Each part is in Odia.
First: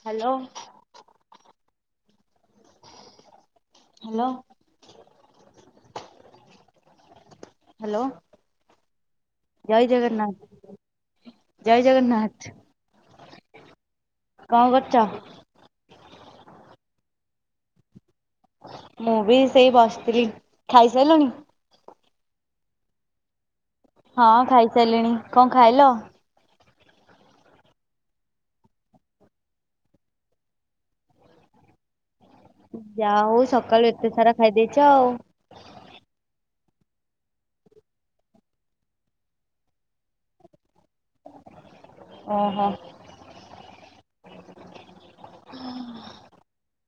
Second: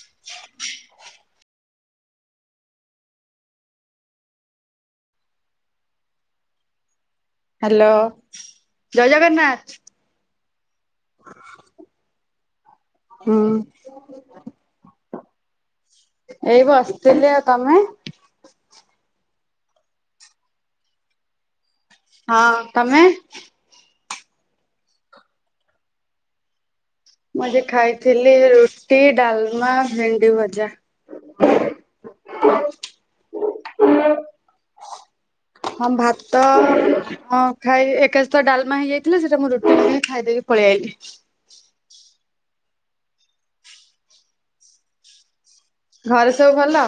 ହ୍ୟାଲୋ । ହ୍ୟାଲୋ। ହ୍ୟାଲୋ। ଜୟ ଜଗନ୍ନାଥ। ଜୟ ଜଗନ୍ନାଥ। ଜୟ ଜଗନ୍ନାଥ। ହଁ । କଣ କରୁଛ? ଏଇ ବସିଥିଲି ଆଉ । ତମେ? ମୁଁ ବି ସେଇ ବସିଥିଲି । ଖାଇସାରିଲୁଣି? ହଁ ତମେ? ହଁ ଖାଇସାରିଲିଣି । କଣ ଖାଇଲ! ମୁଁ ଯେ ଖାଇଥିଲି ରୁଟି, ଡାଲମା, ଭେଣ୍ଡି ଭଜା । [inaudible] ଯା ହଉ ସକାଳୁ ଏତେ ସାରା ଖାଇଦେଇଛ ଆଉ। ହଁ ଭାତ ହଁ ଖାଇ ଏକାଶହିତ ଡାଲମା ହେଇଯାଇଥିଲା ସେଇଟା ମୁଁ ରୁଟି ସାଂଗେ ଖାଇ ଦେଇ ପଳେଇ ଆଇଲି। ଓହୋ। ଘରେ ସବୁ ଭଲ?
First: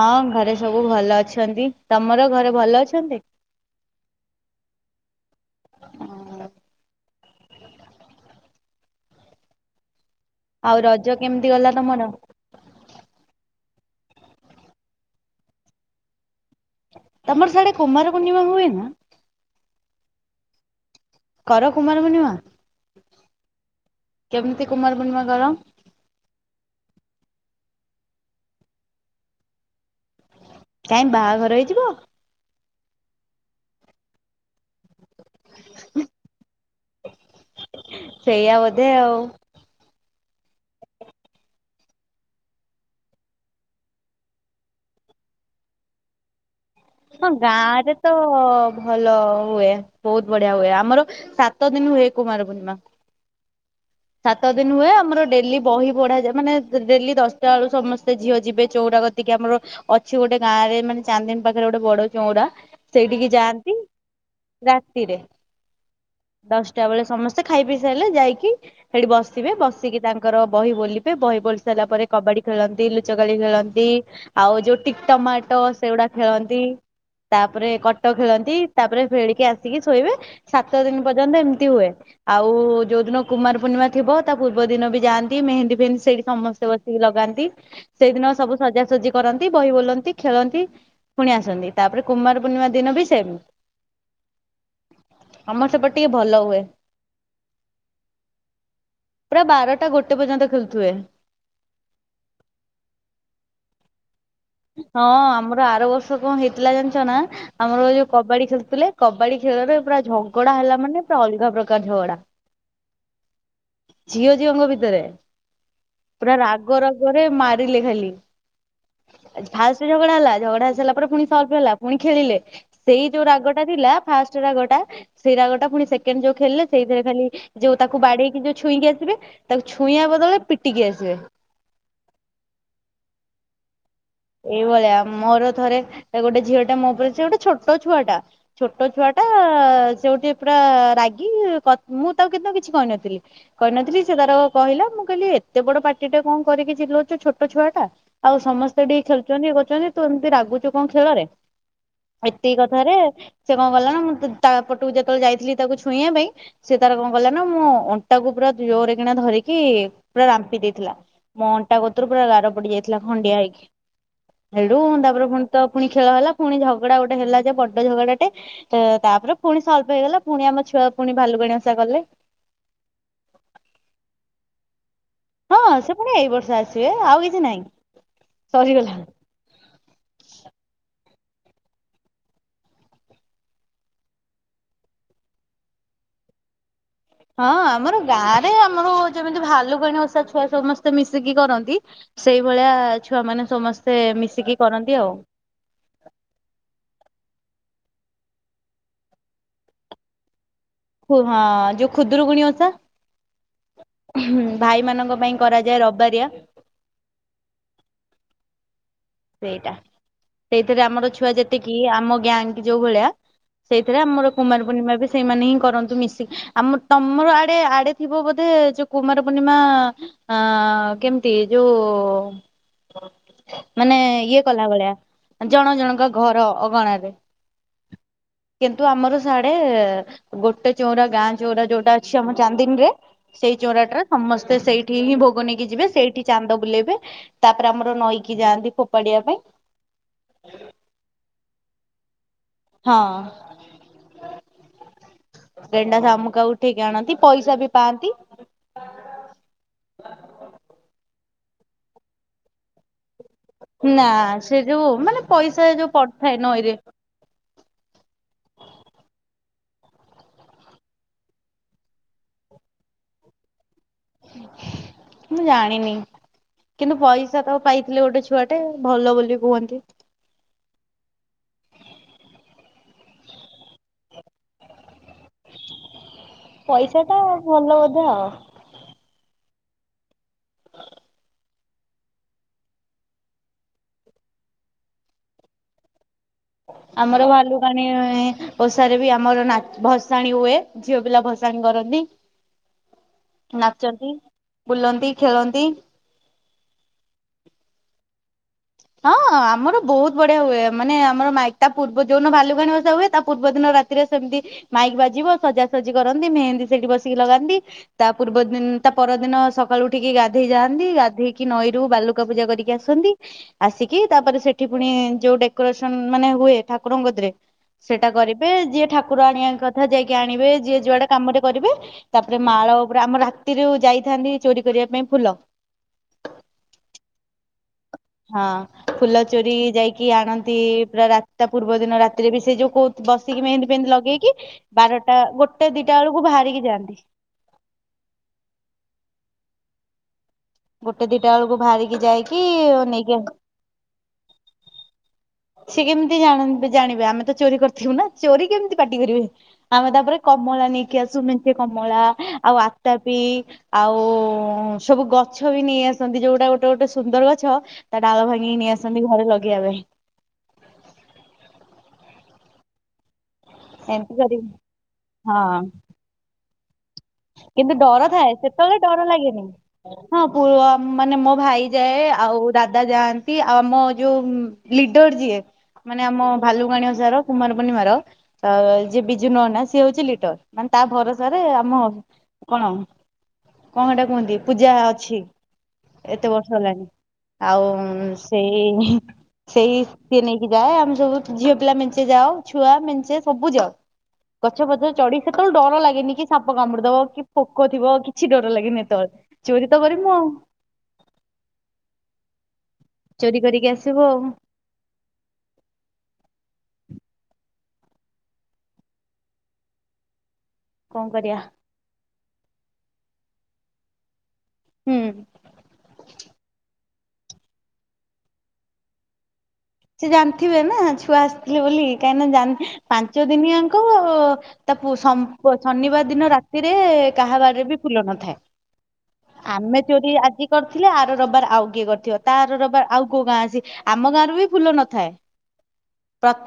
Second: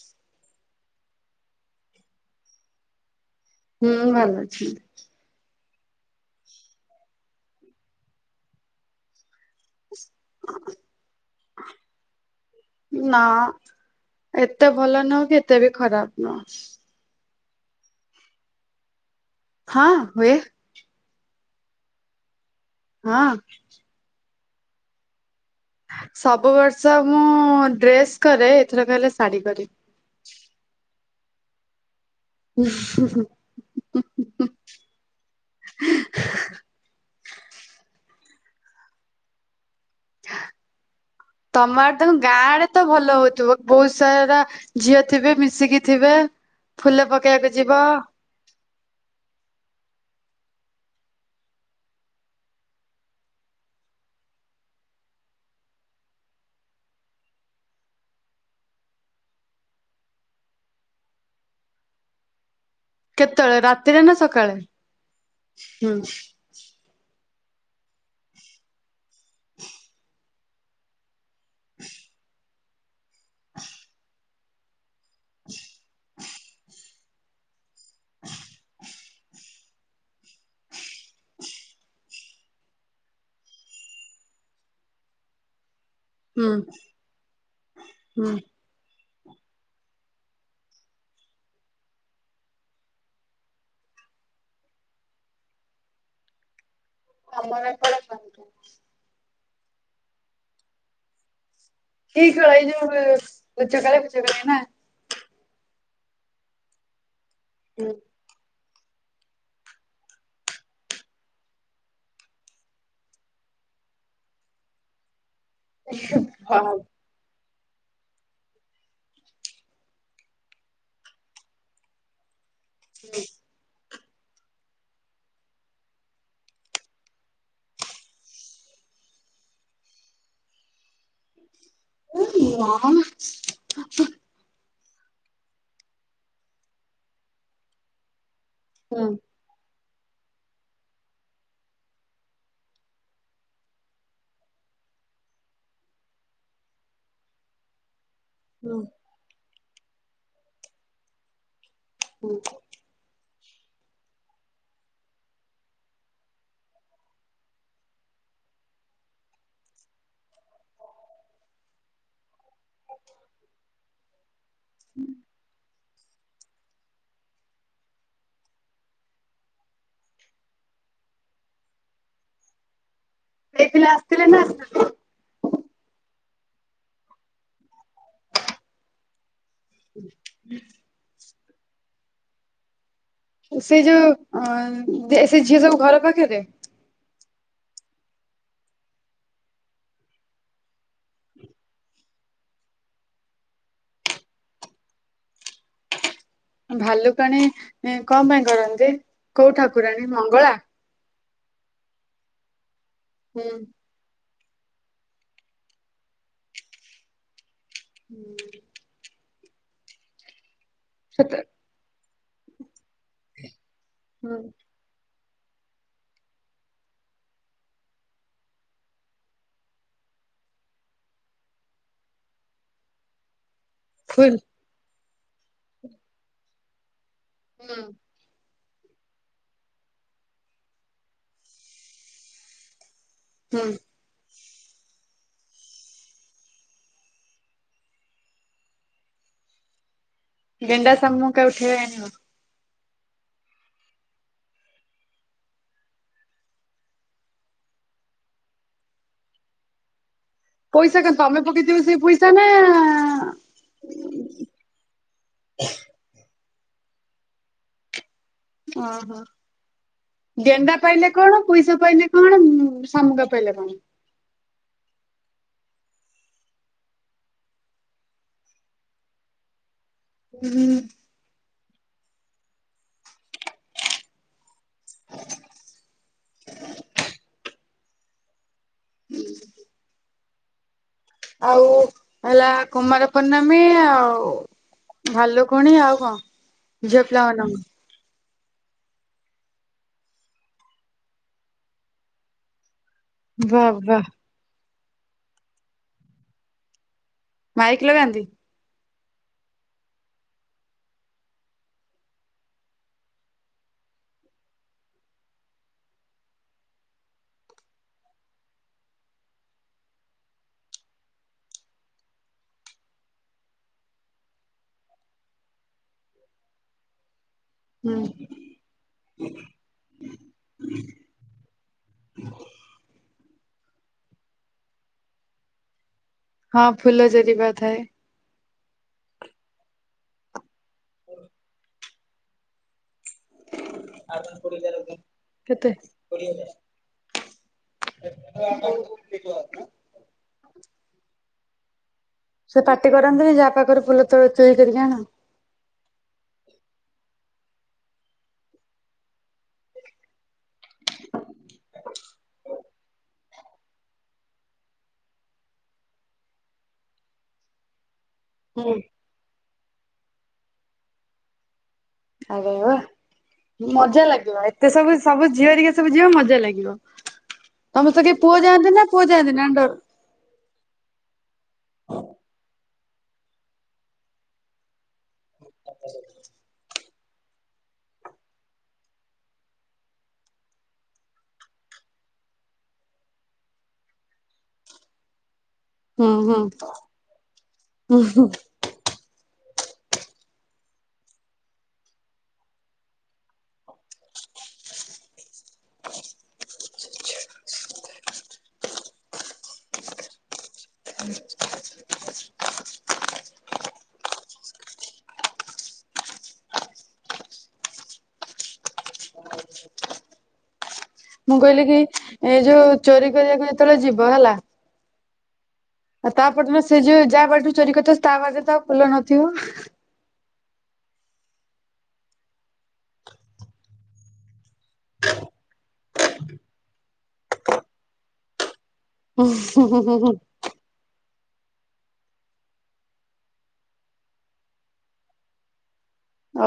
ହଁ ଘରେ ସବୁ ଭଲ ଅଛନ୍ତି ତମର ଘରେ ଭଲ ଅଛନ୍ତି। ହୁଁ ଭଲ ଅଛି। ହୁଁ। ଆଉ ରଜ କେମିତି ଗଲା ତମର? ନା ଏତେ ଭଲ ନୁହଁ କି ଏତେ ବି ଖରାପ ନୁହଁ। ତମର ସାଡେ କୁମାର ପୂର୍ଣ୍ଣିମା ହୁଏ ନା। ହଁ ହୁଏ। କର କୁମାର ପୂର୍ଣ୍ଣିମା ହଁ। କେମତି କୁମାର ପୂର୍ଣ୍ଣିମା କର? ସବୁ ବର୍ଷ ମୁଁ ଡ୍ରେସ୍ କରେ ଏଥର କହିଲେ ଶାଢୀ କରେ କାଇଂ ବାହାଘର ହେଇଯିବ। ଉହୁ ସେଇଆ ବୋଧେ ଆଉ ତମର ତଣ ଗାଁରେ ତ ଭଲ ହଉଥିବ ବହୁତ ସାରା ଝିଅ ଥିବେ ମିଶିକି ଥିବେ। ଫୁଲ ହଁ ପକେଇବାକୁ ଯିବ ଗାଁ ରେ ତ ଭଲ ହୁଏ ବହୁତ ବଢିଆ ହୁଏ ଆମର ସାତ ଦିନ ହୁଏ, କୁମାର ପୂର୍ଣ୍ଣିମା ସାତ ଦିନ ହୁଏ ଆମର ଡେଲି ବହି ପଢାଯାଏ, ମାନେ ଡେଲି ଦଶଟା ବେଳୁ ସମସ୍ତେ ଝିଅ ଯିବେ ଚଉଂରା ତା କତିକି ଆମର ଅଛି, ଗୋଟେ ଗାଁରେ ମାନେ ଚାନ୍ଦିନୀ ପାଖରେ ଗୋଟେ ବଡ ଚଉଂରା ସେଇଠିକି କେତେବେଳେ ଯାଆନ୍ତି ରାତିରେ ନା ସକାଳେ? ରାତିରେ ହୁଁ ଦଶଟା ବେଳେ ସମସ୍ତେ ସେ ଖାଇ ପିଇ ସାଇଲେ ଯାଇକି ସେଠି ବସିବେ ବସିକି ତାଙ୍କର ବହି ବୋଲିଵେ ଵହି ଵୋଲ ସାରିଲା ପରେ କବାଡି ଖେଳନ୍ତି ଲୁଚକାଳି ଖେଳନ୍ତି ଆଉ ଯୋଉ ଟିକ ଟମାଟ ସେଗୁଡା ଖେଳନ୍ତି। ତାପରେ କଟ ଖେଳନ୍ତି ତାପରେ ଫେଳିକି ଆସିକି ଶୋଇବେ, ସାତ ଦିନ ପର୍ଯ୍ୟନ୍ତ ଏମିତି ହୁଏ। ଆଉ ଯୋଉ ଦିନ କୁମାର ପୂର୍ଣ୍ଣିମା ଥିବ ତା ପୂର୍ବ ଦିନ ବି ଯାଆନ୍ତି, ମେହେନ୍ଦୀ ଫେହେନ୍ଦି ସେଇଠି ହୁଁ ସମସ୍ତେ ବସିକି ଲଗାନ୍ତି। ହୁଁ ସେଇଦିନ ସବୁ ସଜାସଜି କିଛି କରନ୍ତି ବହି ବୋଲନ୍ତି ଖେଳନ୍ତି ପୁଣି ଆସନ୍ତି, ତାପରେ କୁମାର ପୂର୍ଣ୍ଣିମା ଦିନ ବି ସେମି ଆମର ସେପଟ ଟିକେ ଭଲ ହୁଏ। ଆମର ଏପଟେ କରନୁ ପୁରା ବାରଟା ଗୋଟେ ପର୍ଯ୍ୟନ୍ତ ଖେଳୁଥିବେ। କି ଖେଳ ଏଇ ଯୋଉ ଲୁଚକାଳି ଫୁଚକାଳି ନା? ହଁ ଆମର ଆର ବର୍ଷ କଣ ହେଇଥିଲା, ଜାଣିଛ ନା ଆମର ହୁଁ ଯୋଉ କବାଡି ଖେଳ ଥିଲେ କବାଡି ଖେଳରେ ପୁରା ଝଗଡା ହେଲା, ମାନେ ପୁରା ଅଲଗା ପ୍ରକାର ଝଗଡା। ଝିଅ ଝିଅଙ୍କ ଭିତରେ ପୁରା ହଁ ରାଗ ରାଗରେ ମାରିଲେ ଖାଲି ଫାଷ୍ଟ ଝଗଡା ହେଲା, ଝଗଡା ହେଇ ସାରିଲା ପରେ ପୁଣି ସଲ୍ଭ ହେଲା ପୁଣି ଖେଳିଲେ ସେଇ ଯୋଉ ରାଗ ଟା ଥିଲା ଫାଷ୍ଟ ରାଗଟା ସେଇ ରାଗଟା ପୁଣି ସେକଣ୍ଡ ଯୋଉ, ଖେଳିଲେ ସେଇଥିରେ ଖାଲି ଯଉ ତାକୁ ବାଡେଇକି ଛୁଇଁକି ଆସେ ତାକୁ ଛୁଇଁବା ବଦଳେ ପିଟିକି ଆସିବେ। ହେ ନା ସେଇଭଳିଆ ମୋର ଥରେ ଗୋଟେ ଝିଅ ଟା ମୋ ଉପରେ ସେ ଗୋଟେ ଛୋଟ ଛୁଆ ଟା ଛୋଟ ହୁଁ ଛୁଆ ଟା। ସେ ଗୋଟେ ପୁରା ରାଗି ମୁଁ ତାକୁ କିନ୍ତୁ କିଛି କହିନଥିଲି। କହିନଥିଲି ସେ ତାର କହିଲା ମୁଁ କହିଲି ଏତେ ବଡ ପାଟି ଟା କଣ କରିକି ଚିଲଉଛୁ, ଛୋଟ ଛୁଆ ଟା ଆଉସମ ହୁଁ ସେ ଟିକେ ଖେଳୁଛନ୍ତି। ଇଏ କରୁଛନ୍ତି ତୁ ଏମତି ରାଗୁଛୁ କଣ ଖେଳରେ ହୁଁ। ଏତିକି କଥାରେ ସେ କଣ କଲା ନା ମୁଁ ତା ପଟକୁ ଯେତେବେଳେ ଯାଇଥିଲି। ତାକୁ ଛୁଇଁବା ପାଇଁ ସେ ତାର କଣ କଲା ନା ମୁଁ ଅଣ୍ଟାକୁ ପୁରା ଜୋରେ କିଣା ଧରିକି ପୁରା ରାମ୍ପି ଦେଇଥିଲା। ମୋ ଅଣ୍ଟା ଗତରୁ ପୁରା ଗାର ପଡି ଯାଇଥିଲା ଖଣ୍ଡିଆ ହେଇକି ହେଳୁ ତାପର ପୁଣି ତ ପୁଣି ଖେଳ ହେଲା ପୁଣି ଝଗଡା ଗୋଟେ ହେଲା, ଯେ ବଡ ଝଗଡାଟେ ତ ତାପରେ ପୁଣି ସଲଭ୍ ହେଇଗଲା ପୁଣି ଆମ ଛୁଆ ପୁଣି ଭାଲୁଗାଣି ଓସା କଲେ। ଏଥିିଲ ଆସଥିଲେ ନ ହଁ ସେ ପୁଣି ଏଇ ବର୍ଷ ଆସିବେ ଆଉ କିଛି ନାହିଁ ସରିଗଲା। ସେ ଯୋଉ ଓଙ ସେ ଝିଅ ସବୁ ଘର ପାଖରେ ହଁ ଆମର ଗାଁ ରେ ଆମର ଯେମିତି ଭାଲୁଗଣୀ ଓଷା ଛୁଆ ସମସ୍ତେ ମିଶିକି କରନ୍ତି। ସେଇଭଳିଆ ଛୁଆମାନେ ସମସ୍ତେ ମିଶିକି କରନ୍ତି ଆଉ ଭାଲୁକାଣୀ କଣ ପାଇଁ କରନ୍ତି ଯେ କୋଉ ଠାକୁରାଣୀ ମଙ୍ଗଳା ହଁ ଯୋଉ ଖୁଦୁରୁକୁଣି ଓଷା। ହୁଁ। ହୁ ଭାଇମାନଙ୍କ ପାଇଁ କରାଯାଏ ରବାରିଆ। ହୁଁ [inaudible] ସେଇଟା ସେଇଥିରେ ଆମର ଛୁଆ ସେଟା ଯେତିକି ଆମ ଗ୍ୟାଙ୍ଗ ଯୋଉ ଭଳିଆ ସେଇଥିରେ ଆମର ହୁଁ। କୁମାର ପୂର୍ଣିମା ବି ସେଇମାନେ ହିଁ କରନ୍ତି ମିଶିକି ଆମ ତମର ଆଡେ ଆଡେ ଥିବ ବୋଧେ ଯୋଉ କୁମାର ପୂର୍ଣ୍ଣିମା ଆଃ କେମତି ଯୋଉ ମାନେ ଫୁଲ୍ ଇଏ କଲା ଭଳିଆ ଜଣ ଜଣଙ୍କ ଘର ଅଗଣାରେ ହୁଁ। କିନ୍ତୁ ଆମର ସାଡେ ଗୋଟେ ଚଉରା ଗାଁ ଚଉରା ଯୋଉଟା ଅଛି ଆମ ଚାନ୍ଦିନୀରେ ସେଇ ହୁଁ ଚୋରାଟାରେ ସମସ୍ତେ ସେ ସେଇଠି ହିଁ ଭୋଗନେଇକି ଯିବେ। ସେଇଠି ଚାନ୍ଦ ବୁଲେଇବେ। ତାପରେ ଆମର ନଈକି ଯାଆନ୍ତି ଫୋପାଡିଆ ପାଇଁ। ଗେଣ୍ଡା ସାମୁକା ଉଠେଇ ଆଣିବ। ହଁ। ଗେଣ୍ଡା ଶାମୁକା ଉଠେଇକି ଆଣନ୍ତି ପଇସା ବି ପାଆନ୍ତି। ହ [inaudible] ପକେଇଥିବେ ସେ ପଇସା ନା ନା ସେ ଯୋଉ ମାନେ ପଇସା ଯୋଉ ପଡିଥାଏ ନଇଁରେ ଓ ହୋ। ଗେଣ୍ଡା ପାଇଲେ କଣ ପଇସା ପାଇଲେ କଣ ଶାମୁଙ୍ଗ ପାଇଲେ କଣ? ମୁଁ ଜାଣିନି। କିନ୍ତୁ ପଇସା ତ ପାଇଥିଲେ ଗୋଟେ ଛୁଆଟେ ଭଲ ବୋଲି କୁହନ୍ତି। ହୁଁ। ପଇସା ଟା ଭଲ ବୋଧେ ଆଉ। ହୁଁ [inaudible] ଆଉ ହେଲା କୁମାର ପୂର୍ଣମୀ ଆଉ ଭାଲୁକୁଣୀ ଆଉ କଣ? ଝିଅ ଆମର ପିଲାମାନଙ୍କୁ ଭାଲୁକାଣୀ ଓଷାରେ ବି ଆମର ନାକ୍ ଭସାଣିୀ ହୁଏ ଝିଅ ପିଲା ଭସାଣି କରନ୍ତି। ବାଃ ବାଃ। ନାଚନ୍ତି ବୁଲନ୍ତି ଖେଳନ୍ତି। ମାଇକି ଲଗାନ୍ତି? ହଁ ଆମର ବହୁତ ବଢିଆ ହୁଏ। ମାନେ ଆମର ମାଇକି ତା ପୂର୍ବ ଯୋଉଦିନ ଭାଲୁକାଣୀ ଓଷା ହୁଏ ତା ପୂର୍ବ ଦିନ ରାତିରେ ସେମିତି ମାଇକି ବାଜିବ ସଜାସଜି କରନ୍ତି ମେହେନ୍ଦୀ ସେଠି ବସିକି ଲଗାନ୍ତି ତା ପୂର୍ବ ଦିନ ତା ପରଦିନ ସକାଳୁ ଉଠିକି ଗାଧେଇ ଯାଆନ୍ତି। ଗାଧେଇକି ନଈରୁ ବାଲୁକା ପୂଜା କରିକି ଆସନ୍ତି। ଆସିକି ତାପରେ ସେଠି ପୁଣି ଯୋଉ ଡେକୋରେସନ ମାନେ ହୁଏ। ଠାକୁରଙ୍କଗଦିରେ ହୁଁ ସେଟା କରିବେ ଯିଏ ଠାକୁର ଆଣିବା କଥା ଯାଇକି ଆଣିବେ। ଯିଏ ଯୁଆଡ଼େ କାମରେ କରିବେ ତାପରେ ମାଳ ଉପରେ ଆମ ରାତିରେ ଯାଇଥାନ୍ତି ଚୋରି କରିବା ପାଇଁ ଫୁଲ। ହଁ ଫୁଲ ଜରିବା ଥାଏ। କି ଆଣନ୍ତି ପୁରା ରାତା ପୂର୍ବ ଦିନ ରାତିରେ ବି ସେ ଯୋଉ କହୁ ବସିକି ମେହନ୍ଦୀ ଫେହେନ୍ଦି ଲଗେଇକି ବାରଟା ଗୋଟେ କେତେ ଦିଟା ବେଳକୁ ବାହାରିକି ଯାଆନ୍ତି। [unintelligible] ଗୋଟେ ଦିଟା ବେଳକୁ ବାହାରିକି ଯାଇକି ସେ ପାଟି ନେଇକି ଆ କରନ୍ତିନି ଯାହା ପାଖରେ ଫୁଲ ତୋଳ ଚୋରି କରିକି ଆଣ। ତୁ ଚୋରି କରିଥିବୁ ନା ଚୋରି କେମିତି ପାଟି କରିବେ ଆମେ ତାପରେ କମଳା ନେଇକି ଆସୁ ମେଞ୍ଚେ କମଳା ଆଉ ଆତାପି ଆଉ ଉଁ-ଉଁ ସବୁ ଗଛ ବି ନେଇ ଆସନ୍ତି ଯୋଉଟା ଗୋଟେ ଗୋଟେ ସୁନ୍ଦର ଗଛ ତା ଡାଳ ଭାଙ୍ଗିକି ନେଇ ହୁଁ ଆସନ୍ତି ଘରେ ଲଗେଇବା ପାଇଁ। ଆରେ ୱା ମଜା ଏମିତି ଲାଗିବ କରିକି ଏତେ ସବୁ ସବୁ ହଁ ଝିଅରିକା ସବୁ ଯିବ ମଜା ଲାଗିବ। କିନ୍ତୁ ତମେ ତ ଡର କିଏ ଥାଏ ପୁଅ ଯାଆନ୍ତି ସେତେବେଳେ ନା ପୁଅ ଡର ଯାଆନ୍ତି ଲାଗେନି ନା ଡ ହଁ ପୁଅ ମାନେ ମୋ ଭାଇ ଯାଏ। ଆଉ ଦାଦା ଯାଆନ୍ତି ଆଉ ଆମ ଯୋଉ ଲିଡର ଯିଏ ମାନେ ଆମ ଭାଲୁକୁଣ ଯାର କୁମାର ପୂର୍ଣିମାର ଯିଏ ବିଜୁ ନନା ସିଏ ହଉଛି ଲିଡର ମାନେ ତା ଭରସାରେ ଆମ କଣ କଣ ଏଟା କୁହନ୍ତି ପୂଜା ଅଛି। ହୁଁ ଏତେ ହୁଁ ବର୍ଷ ହେଲାଣି ଆଉ ହୁଁ ଉଁ-ଉଁ ହୁଁ ସେଇ ହିଁ। ସେଇ ସିଏ ନେଇକି ଯାଏ ଆମେ ସବୁ ଝିଅ ପିଲା ମେଞ୍ଚେ ଯାଉ ଛୁଆ ମେଞ୍ଚେ ସବୁ ଯାଉ। ଗଛ ପଛ ଚଢ଼ି ସେତେବେଳେ ଡର ଲାଗେନି କି ସାପ କାମୁଡୁ। ସାପ କି ପୋକ ଥିବ କିଛି ଡର ଲାଗେନି ସେତେବେଳେ ଚୋରି ତ କରିମୁ ଆଉ। [unintelligible] ଚୋରି କରିକି ଆସିବୁ ଆଉ [inaudible] କଣ କରିବା ମୁଁ କହିଲି କି ଏଇ ଯୋଉ ଚୋରି କରିବାକୁ ଯେତେବେଳେ ଯିବ ହେଲା। ହୁଁ। ଆଉ ତାପଟରେ ସେ ଯୋଉ ଯାହା ବାଡ଼ିରୁ ଚୋରି କରିଥିବ ତା ବାଡ଼ିରେ ତ ଆଉ ଫୁଲ ନଥିବ ଜାଣିଥିବେନା ଛୁଆ ଆସିଥିଲେ ବୋଲି କାହିଁକିନା ଜାନ ପାଞ୍ଚ ଦିନିଆଙ୍କୁ ଉ-ଉ ତା ପୁଅ ହମ୍ କୁହ ଶନିବାର ଦିନ ରାତିରେ କାହା ବାଡ଼ିରେ ବି ଫୁଲ ନଥାଏ। ହୁଁ ହୁଁ ଆମେ ହୁଁ ହୁଁ ଚୋରି ହୁଁ ଆଜି କରିଥିଲେ ଆର ରବାର ଆଉ କିଏ କରିଥିବ ତା ଆର ରବିବାର ଆଉ କୋଉ ଗାଁ ଅଛି ଆମ ଗାଁରୁ ବି ଫୁଲ ନଥାଏ।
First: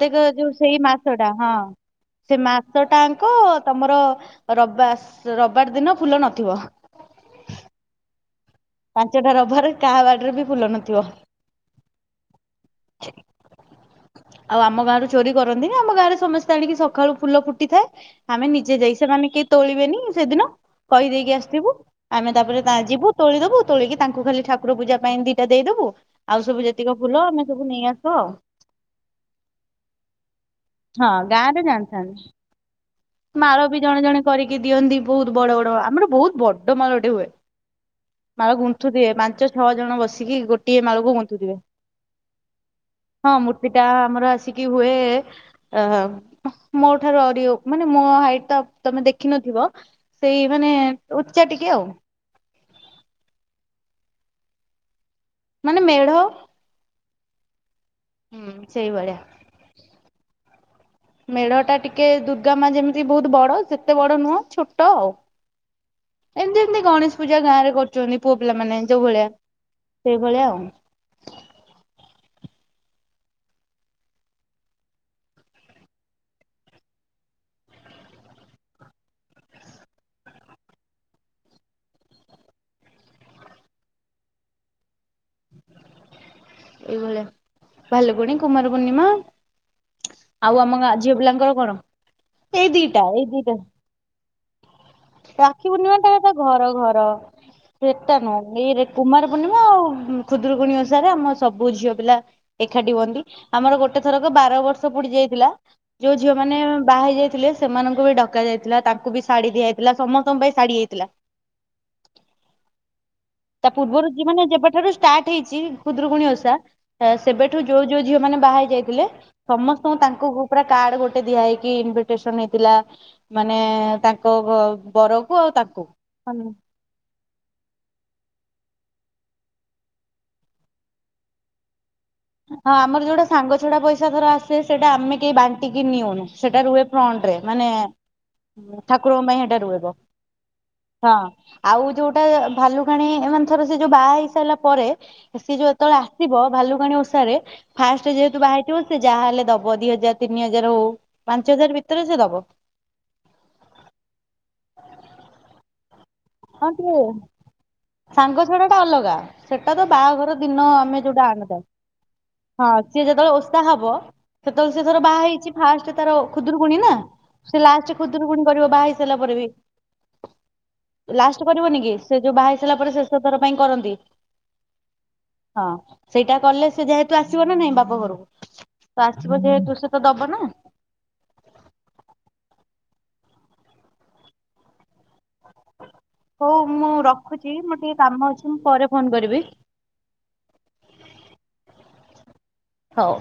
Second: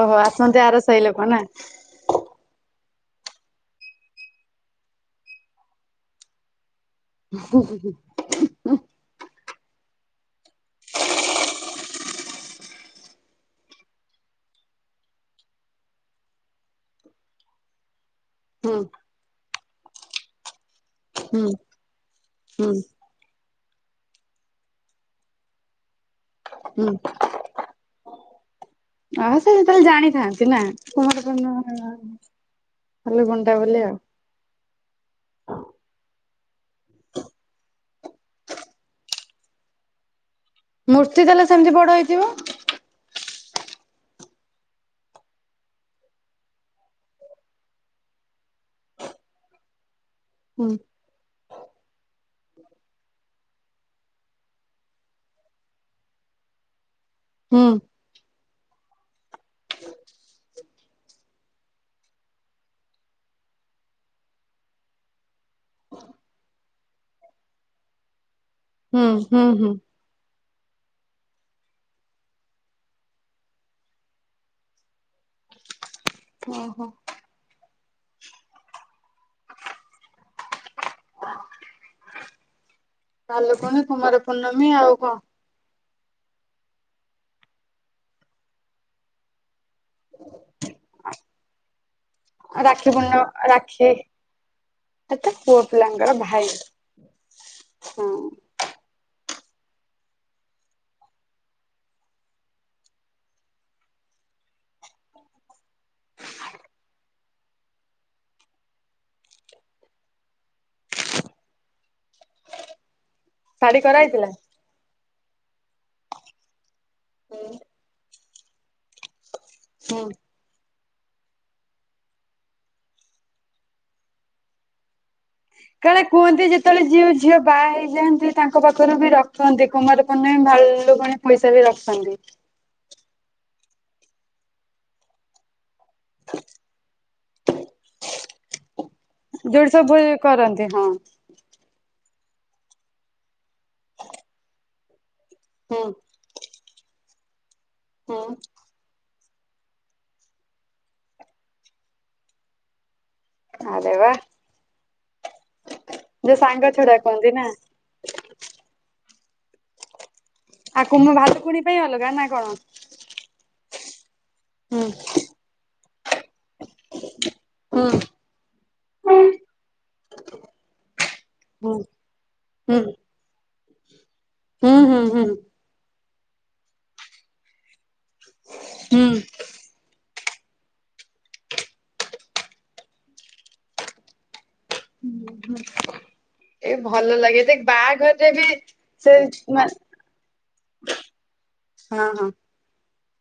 ଓହୋ ଯୋଉ ଆସନ୍ତି ସେଇ ଆର ସାହି ମାସ ଲୋକ ଟା ନା ହଁ ସେ ମାସ ଟା କ ତମର ରବାସ୍ ରବାର ଦିନ ଫୁଲ ନଥିବ। ହୁ ହୁ ହୁ। ସେଥିରେ ବି ଫୁଲ ନଥିବ [inaudible] ଆଉ ଆମ ଗାଁରୁ ଚୋରି କରନ୍ତିନି ଆମ ଗାଁରେ ସମସ୍ତେ ଆଣିକି ସକାଳୁ ଫୁଲ ଫୁଟିଥାଏ। ଆମେ ନିଜେ ହୁଁ ଯାଇ ସେମାନେ କେହି ତୋଳିବେନି ସେଦିନ କହିଦେଇକି ହୁଁ। ଆସିଥିବୁ ଆମେ ତାପରେ ହୁଁ ତା ଯିବୁ ତୋଳିଦବୁ। ତୋଳିକି ତାଙ୍କୁ ଖାଲି ଠାକୁର ପୂଜା ପାଇଁ ଦିଟା ଦେଇଦବୁ ଆଉ ସବୁ ଯେତିକ ଫୁଲ ଆମେ ସବୁ ନେଇ ଆସ ଆଉ ଆ ସେ ଯେତେବେଳେ ଜାଣିଥାନ୍ତି ନା [inaudible] ହଁ ଗାଁରେ ଜାଣିଥାନ୍ତି ମାଳ ବି ବୋଲି ଆଉ ଜଣେ ଜଣେ କରିକି ଦିଅନ୍ତି ବହୁତ ବଡ଼ ବଡ଼ ଆମର ବହୁତ ବଡ ମାଳଟେ ହୁଏ ମାଳ ଗୁନ୍ତୁ ଦିଏ ପାଞ୍ଚ ଛଅ ଜଣ ବସି। ଇଏ ଗୋଟିଏ ମାଳକୁ ମୂର୍ତ୍ତି ଗୁନ୍ତୁ ତାହେଲେ ଥିବେ ସେମିତି ବଡ ହେଇଥିବ ହଁ ମୂର୍ତ୍ତିଟା ଆମର ଆସିକି ହୁଏ ଅ ମୋ ଠାରୁ ଆଉରି ମାନେ ମୋ ହାଇଟ୍ ତ ତମେ ଦେଖିନଥିବ ସେଇ ହୁଁ ମାନେ ଚା ଟିକେ ଆଉ। ମାନେ ମେଢ଼ ହୁଁ। ହୁଁ ସେଇ ଭଳିଆ। ମେଢ଼ଟା ଟିକେ ଦୁର୍ଗାମା ଯେମିତି ବହୁତ ବଡ଼ ସେତେ ବଡ଼ ନୁହଁ ଛୋଟ ଆଉ ଏମତି ଏମତି ଗଣେଶ ପୂଜା ଗାଁ ରେ କରୁଛନ୍ତି। ପୁଅ ପିଲାମାନେ ଯୋଉ ହୁଁ ଭଳିଆ ହୁଁ ହୁଁ ସେଇଭଳିଆ ଆଉ। ଓ ହୋ କାଲକୁଣ କୁମାର ପୂର୍ଣ୍ଣମୀ ଆଉ କଣ? ଏଇଭଳିଆ ଭଲ ଭଉଣୀ କୁମାର ପୂର୍ଣ୍ଣିମା ଆଉ ଆମ ଗାଁ ଝିଅ ପିଲାଙ୍କର କଣ? ଏଇ ରାକ୍ଷୀ ଦିଟା ଏଇ ପୂର୍ଣ୍ଣମା ଦିଟା ରାକ୍ଷୀ ଏତେ ପୁଅ ରାକ୍ଷୀ ପୂର୍ଣ୍ଣିମା ଟା ପିଲାଙ୍କର ତା ଭାଇ ଘର ଘର । ହଁ ସେଟା ନୁହେଁ ଏଇ କୁମାର ପୂର୍ଣ୍ଣିମା ଆଉ ଖୁଦୁରୁକୁଣୀଓଷାରେ ଆମ ସବୁ ଝିଅ ପିଲା ଏକାଠି ହୁଅନ୍ତି ଆମର ଗୋଟେ ଥରକ ବାରବର୍ଷ ପୁଡି ଯାଇଥିଲା ଯୋଉ ଝିଅ ମ ମାନେ ବାହାହୋଇ ଯାଇଥିଲେ ସେମାନଙ୍କୁ ବି ଡକା ଯାଇଥିଲା ତାଙ୍କୁ ବି ଶାଢୀ ଦିଆଯାଇଥିଲା ସମସ୍ତଙ୍କ ପାଇଁ ଶାଢୀ ହୋଇଥିଲା । [unintelligible] ତା ଶାଢୀ ପୂର୍ବରୁ କରାହେଇଥିଲା? ମାନେ ଯେବେଠାରୁ ଷ୍ଟାର୍ଟ ହେଇଛି ଖୁଦୁରୁକୁଣୀଓଷା ସେବେଠୁ ଯୋଉ ଯୋଉ ଝିଅ ମାନେ ବାହା ହେି ଯାଇଥିଲେ ସମସ୍ତଙ୍କୁ ହୁଁ। ତାଙ୍କ ପୁରା କାର୍ଡ ଗୋଟେ ଦିଆ ହେଇକି ଇନଭିଟେସନ ହେଇଥିଲା ମାନେ ତାଙ୍କ ବର କାରଣ କୁହନ୍ତି ଯେତେବେଳେ ଝିଅ ଝିଅ ବାହା ହେଇଯାଆନ୍ତି ତାଙ୍କ ପାଖରୁ ବି ରଖନ୍ତି କୁମାରପୂର୍ଣ୍ଣମୀ ଭାଲୁ ଗଣ ପଇସା ବି ରଖନ୍ତି । ହଁ ଆମର ଯୋଉଟା ସାଙ୍ଗ ଛଡାପଇସାଧର ଆସେ ସେଇଟା ଆମେ କେହି ବା ଟିକେ ନିଅନି ସେଟା ରୁହେ ଫ୍ରଣ୍ଟ ରେ। ମାନେ ଠାକୁରଙ୍କ ପାଇଁ ହେଇଟା ଯୋଉଠି ରୁହିବ। ସବୁ କରନ୍ତି ହଁ ଆଉ ଯୋଉ ସେଟା ଭାଲୁକୁଣି ମାନେ ଥର ସେ ଯୋଉ ବାହା ହେଇ ସାରିଲା ପରେ ସେ ଯୋଉ ହୁଁ ଯେତେବେଳେ ଆସିବ ଭାଲୁକୁଣି ଓଷା ରେ ଫାଷ୍ଟ ହୁଁ। ଯେହେତୁ ବାହାହୋଇଥିବ ସେ ଯାହାହେଲେ ଦବ ଦି ହଜାର ତିନି ହଜାର ହଉ, ପାଞ୍ଚ ହଜାର ଭିତରେ ସେ ଦବ। ଆରେ ବା ଯୋଉ ସାଙ୍ଗ ହଁ ଛଡା କୁହନ୍ତି ନା ଟିକେ ସାଙ୍ଗ ଛଡା ଟା ଅଲଗା ସେଟା ତ ବାହାଘର ଦିନ ଆଉ ଆମେ କୁମ ଯୋଉଟା ଭାଲୁକୁଣୀ ଆଣିଥାଉ। ପାଇଁ ଅଲଗା ନା କଣ? ହଁ ସିଏ ଯେତେବେଳେ ଓଷ ଓଷା ହବ, ସେତେବେଳେ ସେ ହୁଁ ତାର ବାହା ହେଇଚି ଫାଷ୍ଟ ତାର ଖୁଦୁରୁୁକୁଣୀ ନା। ସେ ଲାଷ୍ଟ ହୁଁ ଖୁଦୁରୁକୁଣୀ କରିବ ବାହାହେଇସାରିଲା ପରେ ବି। ଲାଷ୍ଟ ହୁଁ କରିବନି କି ସେ ଯୋଉ ବାହାହେଇସାରିଲା ହୁଁ ପରେ ଶେଷଥର ପାଇଁ କରନ୍ତି। ହୁଁ ହୁଁ ହୁଁ। ହଁ ସେଇଟା କଲେ ସେ ଯେହେତୁ ଆସିବ ନା ନାଇଁ ବାପ ଘରକୁ। ହୁଁ ତ ଆସିବ ଯେହେତୁ ସେ ତ ଦବନ ହୁଁ। [unintelligible] ହଉ ଏ ମୁଁ ଭଲ ଲାଗେ ରଖୁଛି ଦେଖ ମୋର ଟିକେ କାମ ବାହାଘରରେ ବି ଅଛି ମୁଁ ପରେ ଫୋନ ସେ କରିବି। ମାନେ ହଁ ହଁ। ହଉ।